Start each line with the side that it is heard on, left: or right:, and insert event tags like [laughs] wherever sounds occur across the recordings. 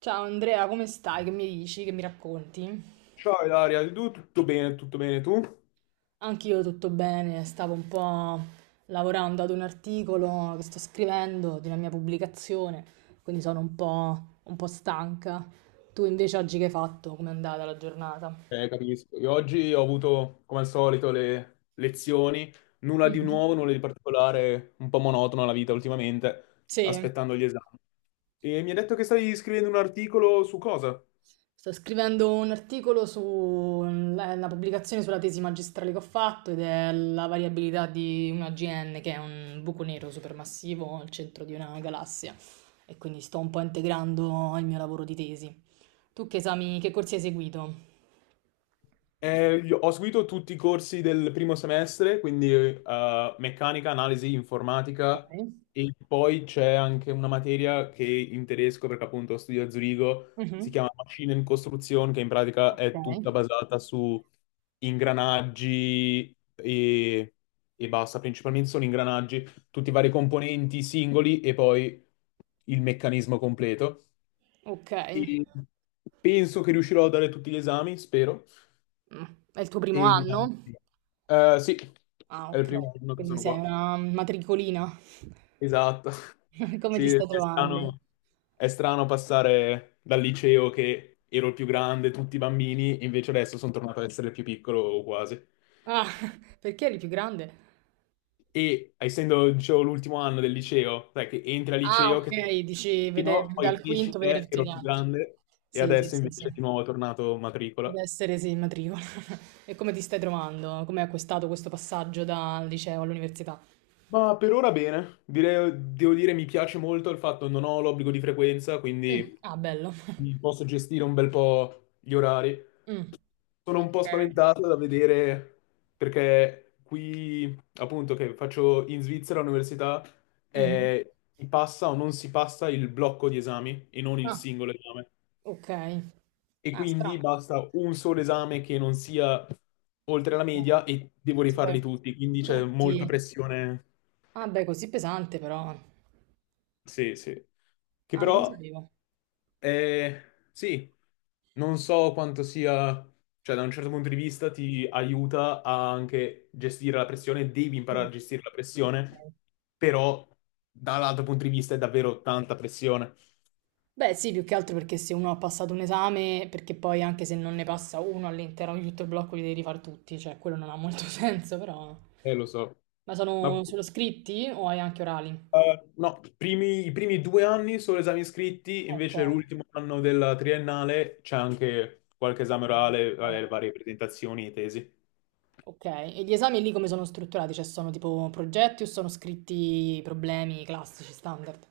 right: Ciao Andrea, come stai? Che mi dici? Che mi racconti?
left: Ciao Ilaria, tu tutto bene tu?
right: Anch'io tutto bene, stavo un po' lavorando ad un articolo che sto scrivendo di una mia pubblicazione, quindi sono un po' stanca. Tu invece oggi che hai fatto? Com'è andata la giornata?
left: Capisco. Io oggi ho avuto, come al solito, le lezioni, nulla di
right: Mhm.
left: nuovo, nulla di particolare, un po' monotona la vita ultimamente,
right: Sì.
left: aspettando gli esami. E mi ha detto che stai scrivendo un articolo su cosa?
right: Sto scrivendo un articolo sulla pubblicazione sulla tesi magistrale che ho fatto ed è la variabilità di un AGN, che è un buco nero supermassivo al centro di una galassia. E quindi sto un po' integrando il mio lavoro di tesi. Tu che esami, che corsi hai seguito?
left: Io ho seguito tutti i corsi del primo semestre, quindi meccanica, analisi, informatica
right: Ok.
left: e poi c'è anche una materia che in tedesco, perché appunto studio a Zurigo, si
right: Mhm.
left: chiama Maschinen Konstruktion, che in pratica
right: Ok.
left: è tutta basata su ingranaggi e basta, principalmente sono ingranaggi, tutti i vari componenti singoli e poi il meccanismo completo.
right: Ok.
left: E penso che riuscirò a dare tutti gli esami, spero.
right: Mm. È il tuo primo
left: Evita.
right: anno?
left: Sì,
right: Ah,
left: è il
right: ok.
left: primo anno che
right: Quindi
left: sono
right: sei
left: qua.
right: una matricolina.
left: Esatto. [laughs]
right: [laughs] Come ti
left: Sì,
right: stai trovando?
left: è strano passare dal liceo che ero il più grande, tutti i bambini, e invece adesso sono tornato ad essere il più piccolo o quasi.
right: Ah, [laughs] perché eri più grande?
left: E essendo, dicevo, l'ultimo anno del liceo, sai che entri al
right: Ah,
left: liceo,
right: ok,
left: che
right: dici
left: sei no, poi
right: dal
left: cresci,
right: quinto vedere tutti
left: ero
right: gli
left: il più
right: altri.
left: grande, e
right: Sì, sì,
left: adesso
right: sì, sì.
left: invece
right: Ad
left: di nuovo è tornato matricola.
right: essere, sì, in matricola. [laughs] E come ti stai trovando? Come hai acquistato questo passaggio dal liceo all'università?
left: Ma per ora bene. Devo dire mi piace molto il fatto che non ho l'obbligo di frequenza,
right: Mm.
left: quindi
right: Ah, bello.
left: mi posso gestire un bel po' gli orari.
right: Mm.
left: Sono un po'
right: Ok.
left: spaventato da vedere perché qui, appunto, che faccio in Svizzera all'università,
right: Mhm.
left: si passa o non si passa il blocco di esami e non il
right: Ah,
left: singolo esame.
right: ok.
left: E
right: Ah,
left: quindi
right: strano.
left: basta un solo esame che non sia oltre la
right: Strano.
left: media e devo
right: Sì, beh.
left: rifarli tutti, quindi c'è molta
right: Tutti.
left: pressione.
right: Ah, beh, così pesante però.
left: Sì, sì. Che
right: Ah, non lo
left: però,
right: sapevo.
left: eh, sì, non so quanto sia, cioè da un certo punto di vista ti aiuta a anche gestire la pressione, devi imparare
right: Mm.
left: a gestire la pressione,
right: Ok.
left: però dall'altro punto di vista è davvero tanta pressione,
right: Beh, sì, più che altro perché se uno ha passato un esame, perché poi anche se non ne passa uno all'interno di tutto il blocco li devi rifare tutti, cioè quello non ha molto [laughs] senso, però.
left: lo so.
right: Ma
left: Ma
right: sono solo scritti o hai anche orali?
left: no, i primi 2 anni solo esami scritti,
right: Ok.
left: invece l'ultimo anno della triennale c'è anche qualche esame orale, vabbè, le varie presentazioni e tesi.
right: Ok, e gli esami lì come sono strutturati? Cioè sono tipo progetti o sono scritti problemi classici, standard?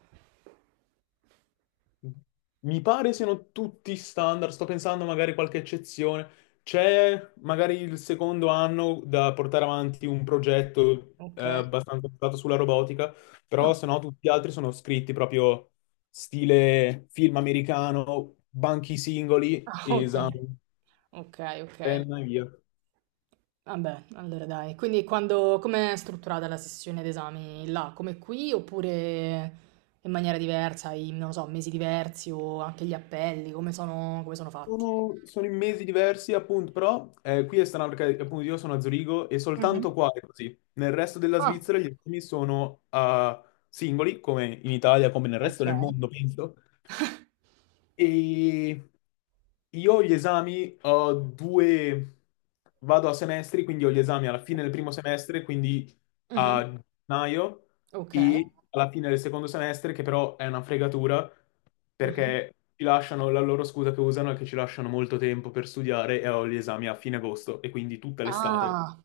left: Mi pare siano tutti standard, sto pensando magari qualche eccezione. C'è magari il secondo anno da portare avanti un progetto
right: Ok.
left: abbastanza basato sulla robotica, però
right: Ah,
left: se no tutti gli altri sono scritti proprio stile film americano, banchi singoli,
right: ah, ok,
left: esame,
right: ok, ok.
left: penna e via.
right: Vabbè, allora dai. Quindi quando, com'è strutturata la sessione d'esami là? Come qui oppure in maniera diversa, hai, non lo so, mesi diversi o anche gli appelli, come sono fatti?
left: Sono in mesi diversi, appunto, però qui è strano perché appunto io sono a Zurigo e soltanto
right: Mhm.
left: qua è così. Nel resto della
right: Ah,
left: Svizzera gli esami sono a singoli, come in Italia, come nel resto
right: ok.
left: del mondo, penso. E io gli esami ho due, vado a semestri, quindi ho gli esami alla fine del primo semestre, quindi
right: Mhm.
left: a gennaio,
right: Ok.
left: e alla fine del secondo semestre, che però è una fregatura,
right: Mhm.
left: perché ci lasciano la loro scusa che usano è che ci lasciano molto tempo per studiare e ho gli esami a fine agosto, e quindi tutta l'estate
right: Ah,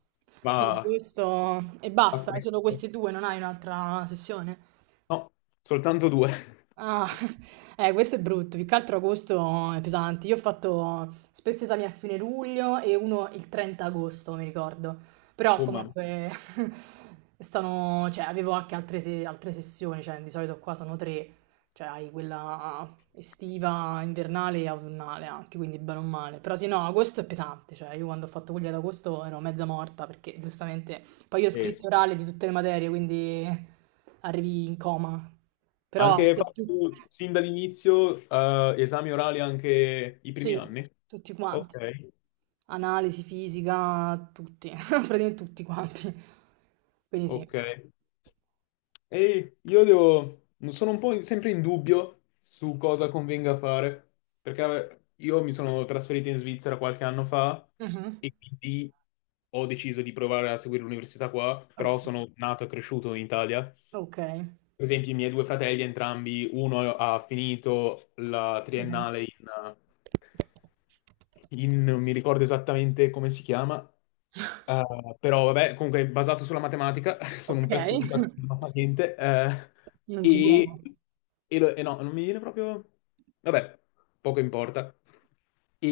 right: fino a
left: va
right: questo e
left: a
right: basta,
left: sprecare.
right: solo questi due, non hai un'altra sessione?
left: No, soltanto due. [laughs]
right: Ah, [laughs] questo è brutto, più che altro agosto è pesante. Io ho fatto spesso esami a fine luglio e uno il 30 agosto, mi ricordo. Però
left: Oh mamma.
right: comunque [laughs] stanno, cioè, avevo anche altre, altre sessioni, cioè di solito qua sono tre, cioè hai quella estiva, invernale e autunnale anche, quindi bene o male. Però sì, no, agosto è pesante, cioè io quando ho fatto quelli ad agosto ero mezza morta perché giustamente poi io ho
left: Sì.
right: scritti orali di tutte le materie, quindi arrivi in coma. Però
left: Anche hai
right: se tutti,
left: fatto sin dall'inizio esami orali anche i primi
right: sì,
left: anni?
right: tutti quanti.
left: Ok,
right: Analisi, fisica, tutti, [laughs] praticamente tutti quanti. Quindi sì.
left: ok. E io devo, sono un po' sempre in dubbio su cosa convenga fare, perché io mi sono trasferito in Svizzera qualche anno fa
right: Mhm.
left: e quindi ho deciso di provare a seguire l'università qua,
right: Oh.
left: però sono nato e cresciuto in Italia.
right: Ok.
left: Per esempio, i miei due fratelli, entrambi, uno ha finito la
right: Mhm.
left: triennale in, non mi ricordo esattamente come si chiama, però vabbè, comunque è basato sulla matematica, [laughs] sono
right: Ok.
left: un pessimo datore,
right: [laughs]
left: non fa niente,
right: Non ti viene.
left: e, e no, non mi viene proprio... Vabbè, poco importa. E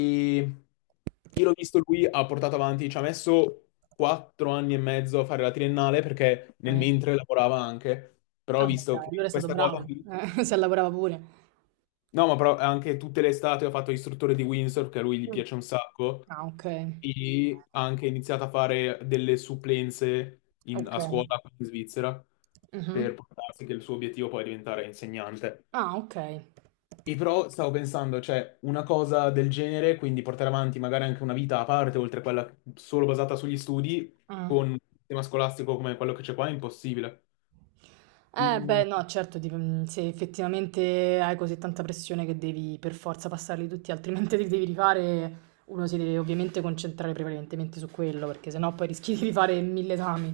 left: io l'ho visto, lui ha portato avanti, ci ha messo 4 anni e mezzo a fare la triennale perché nel
right: Eh.
left: mentre lavorava anche, però ho
right: Vabbè,
left: visto
right: dai, allora
left: che
right: è stato
left: questa cosa
right: bravo.
left: qui.
right: [laughs] Si lavorava pure.
left: No, ma però anche tutte le estate ha fatto istruttore di Windsor, che a lui gli
right: Mm.
left: piace un sacco,
right: Ah, ok.
left: e ha anche iniziato a fare delle supplenze a
right: Ok.
left: scuola qui in Svizzera
right: Mhm.
left: per portarsi che il suo obiettivo poi è diventare insegnante.
right: Ah, ok.
left: E però stavo pensando, cioè, una cosa del genere, quindi portare avanti magari anche una vita a parte, oltre a quella solo basata sugli studi,
right: Ah.
left: con un sistema scolastico come quello che c'è qua, è impossibile.
right: Beh, no, certo, mm, se effettivamente hai così tanta pressione che devi per forza passarli tutti, altrimenti [laughs] li devi rifare, uno si deve ovviamente concentrare prevalentemente su quello, perché sennò poi rischi di rifare mille esami.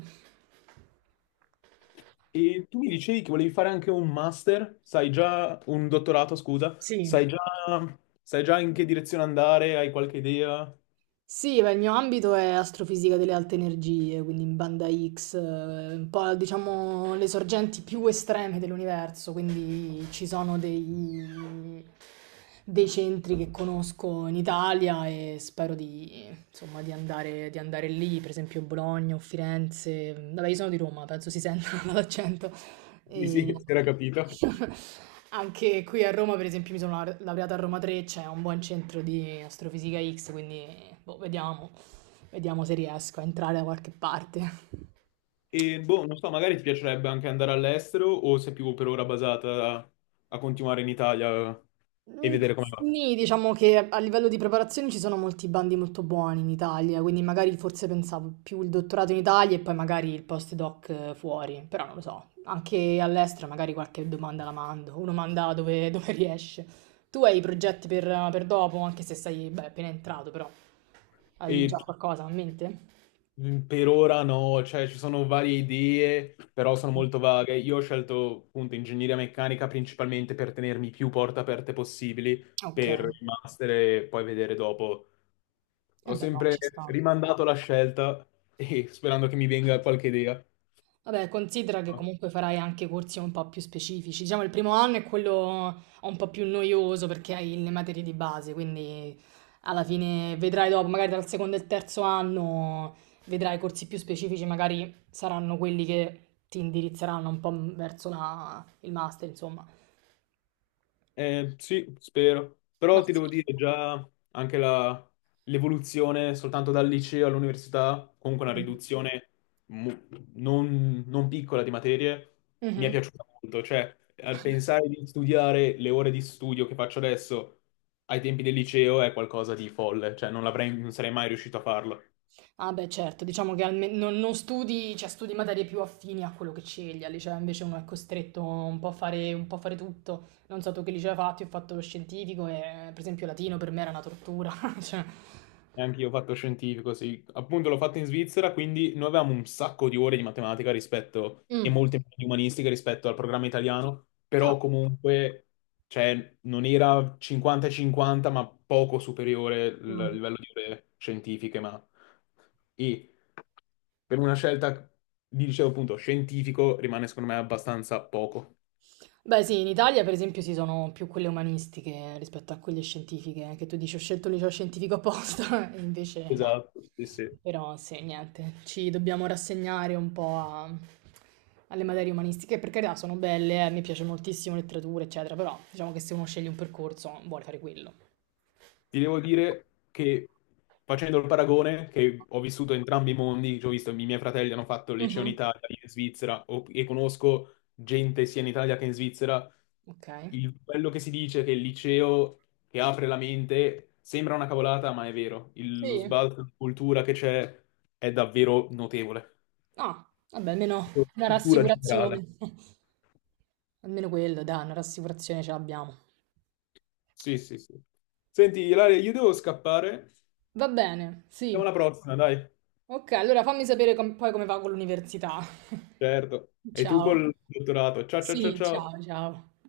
left: E tu mi dicevi che volevi fare anche un master, sai già, un dottorato, scusa, sai
right: Sì.
left: già, sai già in che direzione andare, hai qualche idea?
right: Sì, beh, il mio ambito è astrofisica delle alte energie, quindi in banda X, un po' diciamo le sorgenti più estreme dell'universo, quindi ci sono dei centri che conosco in Italia e spero di, insomma, di andare lì, per esempio Bologna o Firenze. Vabbè, io sono di Roma, penso si senta [laughs] dall'accento.
left: Sì, sì,
right: E
left: [laughs] si era capito.
right: [laughs] anche qui a Roma, per esempio, mi sono laureata a Roma 3, c'è un buon centro di Astrofisica X, quindi boh, vediamo se riesco a entrare da qualche parte.
left: E boh, non so, magari ti piacerebbe anche andare all'estero o sei più per ora basata a, a continuare in Italia e
right: Mm.
left: vedere come va.
right: Sì, diciamo che a livello di preparazione ci sono molti bandi molto buoni in Italia, quindi magari forse pensavo più il dottorato in Italia e poi magari il postdoc fuori, però non lo so, anche all'estero magari qualche domanda la mando, uno manda dove, [laughs] dove riesce. Tu hai progetti per dopo, anche se sei, beh, appena entrato, però hai
left: E
right: già qualcosa in mente?
left: Per ora no, cioè ci sono varie idee, però sono molto vaghe. Io ho scelto appunto ingegneria meccanica principalmente per tenermi più porte aperte possibili
right: Ok, eh
left: per il master e poi vedere dopo. Ho
right: beh no,
left: sempre
right: ci sta.
left: rimandato la scelta e sperando che mi venga qualche idea.
right: Vabbè, considera che comunque farai anche corsi un po' più specifici. Diciamo, il primo anno è quello un po' più noioso perché hai le materie di base, quindi alla fine vedrai dopo, magari dal secondo e il terzo anno vedrai corsi più specifici, magari saranno quelli che ti indirizzeranno un po' verso la- il master, insomma.
left: Sì, spero.
right: Ma
left: Però ti
right: sì.
left: devo dire già anche l'evoluzione soltanto dal liceo all'università, comunque una
right: Mhm.
left: riduzione mu- non piccola di materie, mi è
right: Mhm.
left: piaciuta molto. Cioè, al pensare di studiare le ore di studio che faccio adesso ai tempi del liceo è qualcosa di folle. Cioè, non sarei mai riuscito a farlo.
right: Ah beh, certo, diciamo che non studi, cioè studi materie più affini a quello che scegli, al liceo invece uno è costretto un po' a fare, un po' a fare tutto. Non so tu che liceo hai fatto, io ho fatto lo scientifico e per esempio latino per me era una tortura. [laughs] Cioè,
left: Neanche io ho fatto scientifico, sì. Appunto l'ho fatto in Svizzera, quindi noi avevamo un sacco di ore di matematica rispetto, e
right: mm.
left: molte meno di umanistica rispetto al programma italiano,
right: Ah.
left: però comunque, cioè, non era 50-50, ma poco superiore il
right: Mm.
left: livello di ore scientifiche, ma... E per una scelta, vi dicevo appunto, scientifico, rimane secondo me abbastanza poco.
right: Beh, sì, in Italia per esempio ci sono più quelle umanistiche rispetto a quelle scientifiche, che tu dici ho scelto il liceo scientifico apposta, [laughs] e invece no.
left: Esatto, sì, sì.
right: Però sì, niente, ci dobbiamo rassegnare un po' a- alle materie umanistiche, per carità sono belle, mi piace moltissimo letteratura, eccetera, però diciamo che se uno sceglie un percorso vuole fare quello.
left: Ti devo dire che facendo il paragone, che ho vissuto entrambi i mondi, cioè ho visto i miei fratelli hanno fatto il liceo in
right: Mhm.
left: Italia, io in Svizzera, e conosco gente sia in Italia che in Svizzera,
right: Ok?
left: quello che si dice che il liceo che apre la mente sembra una cavolata, ma è vero. Lo
right: Sì.
left: sbalzo di cultura che c'è è davvero notevole.
right: Ah, vabbè, almeno una
left: Cultura generale.
right: rassicurazione. [laughs] Almeno quello, dai, una rassicurazione ce l'abbiamo.
left: Sì, sì, sì. Senti, Ilaria, io devo scappare.
right: Va bene,
left: Siamo alla
right: sì.
left: prossima, dai.
right: Ok, allora fammi sapere poi come va con l'università.
left: Certo.
right: [laughs]
left: E tu
right: Ciao.
left: col dottorato. Ciao, ciao, ciao,
right: Sì,
left: ciao.
right: ciao, ciao.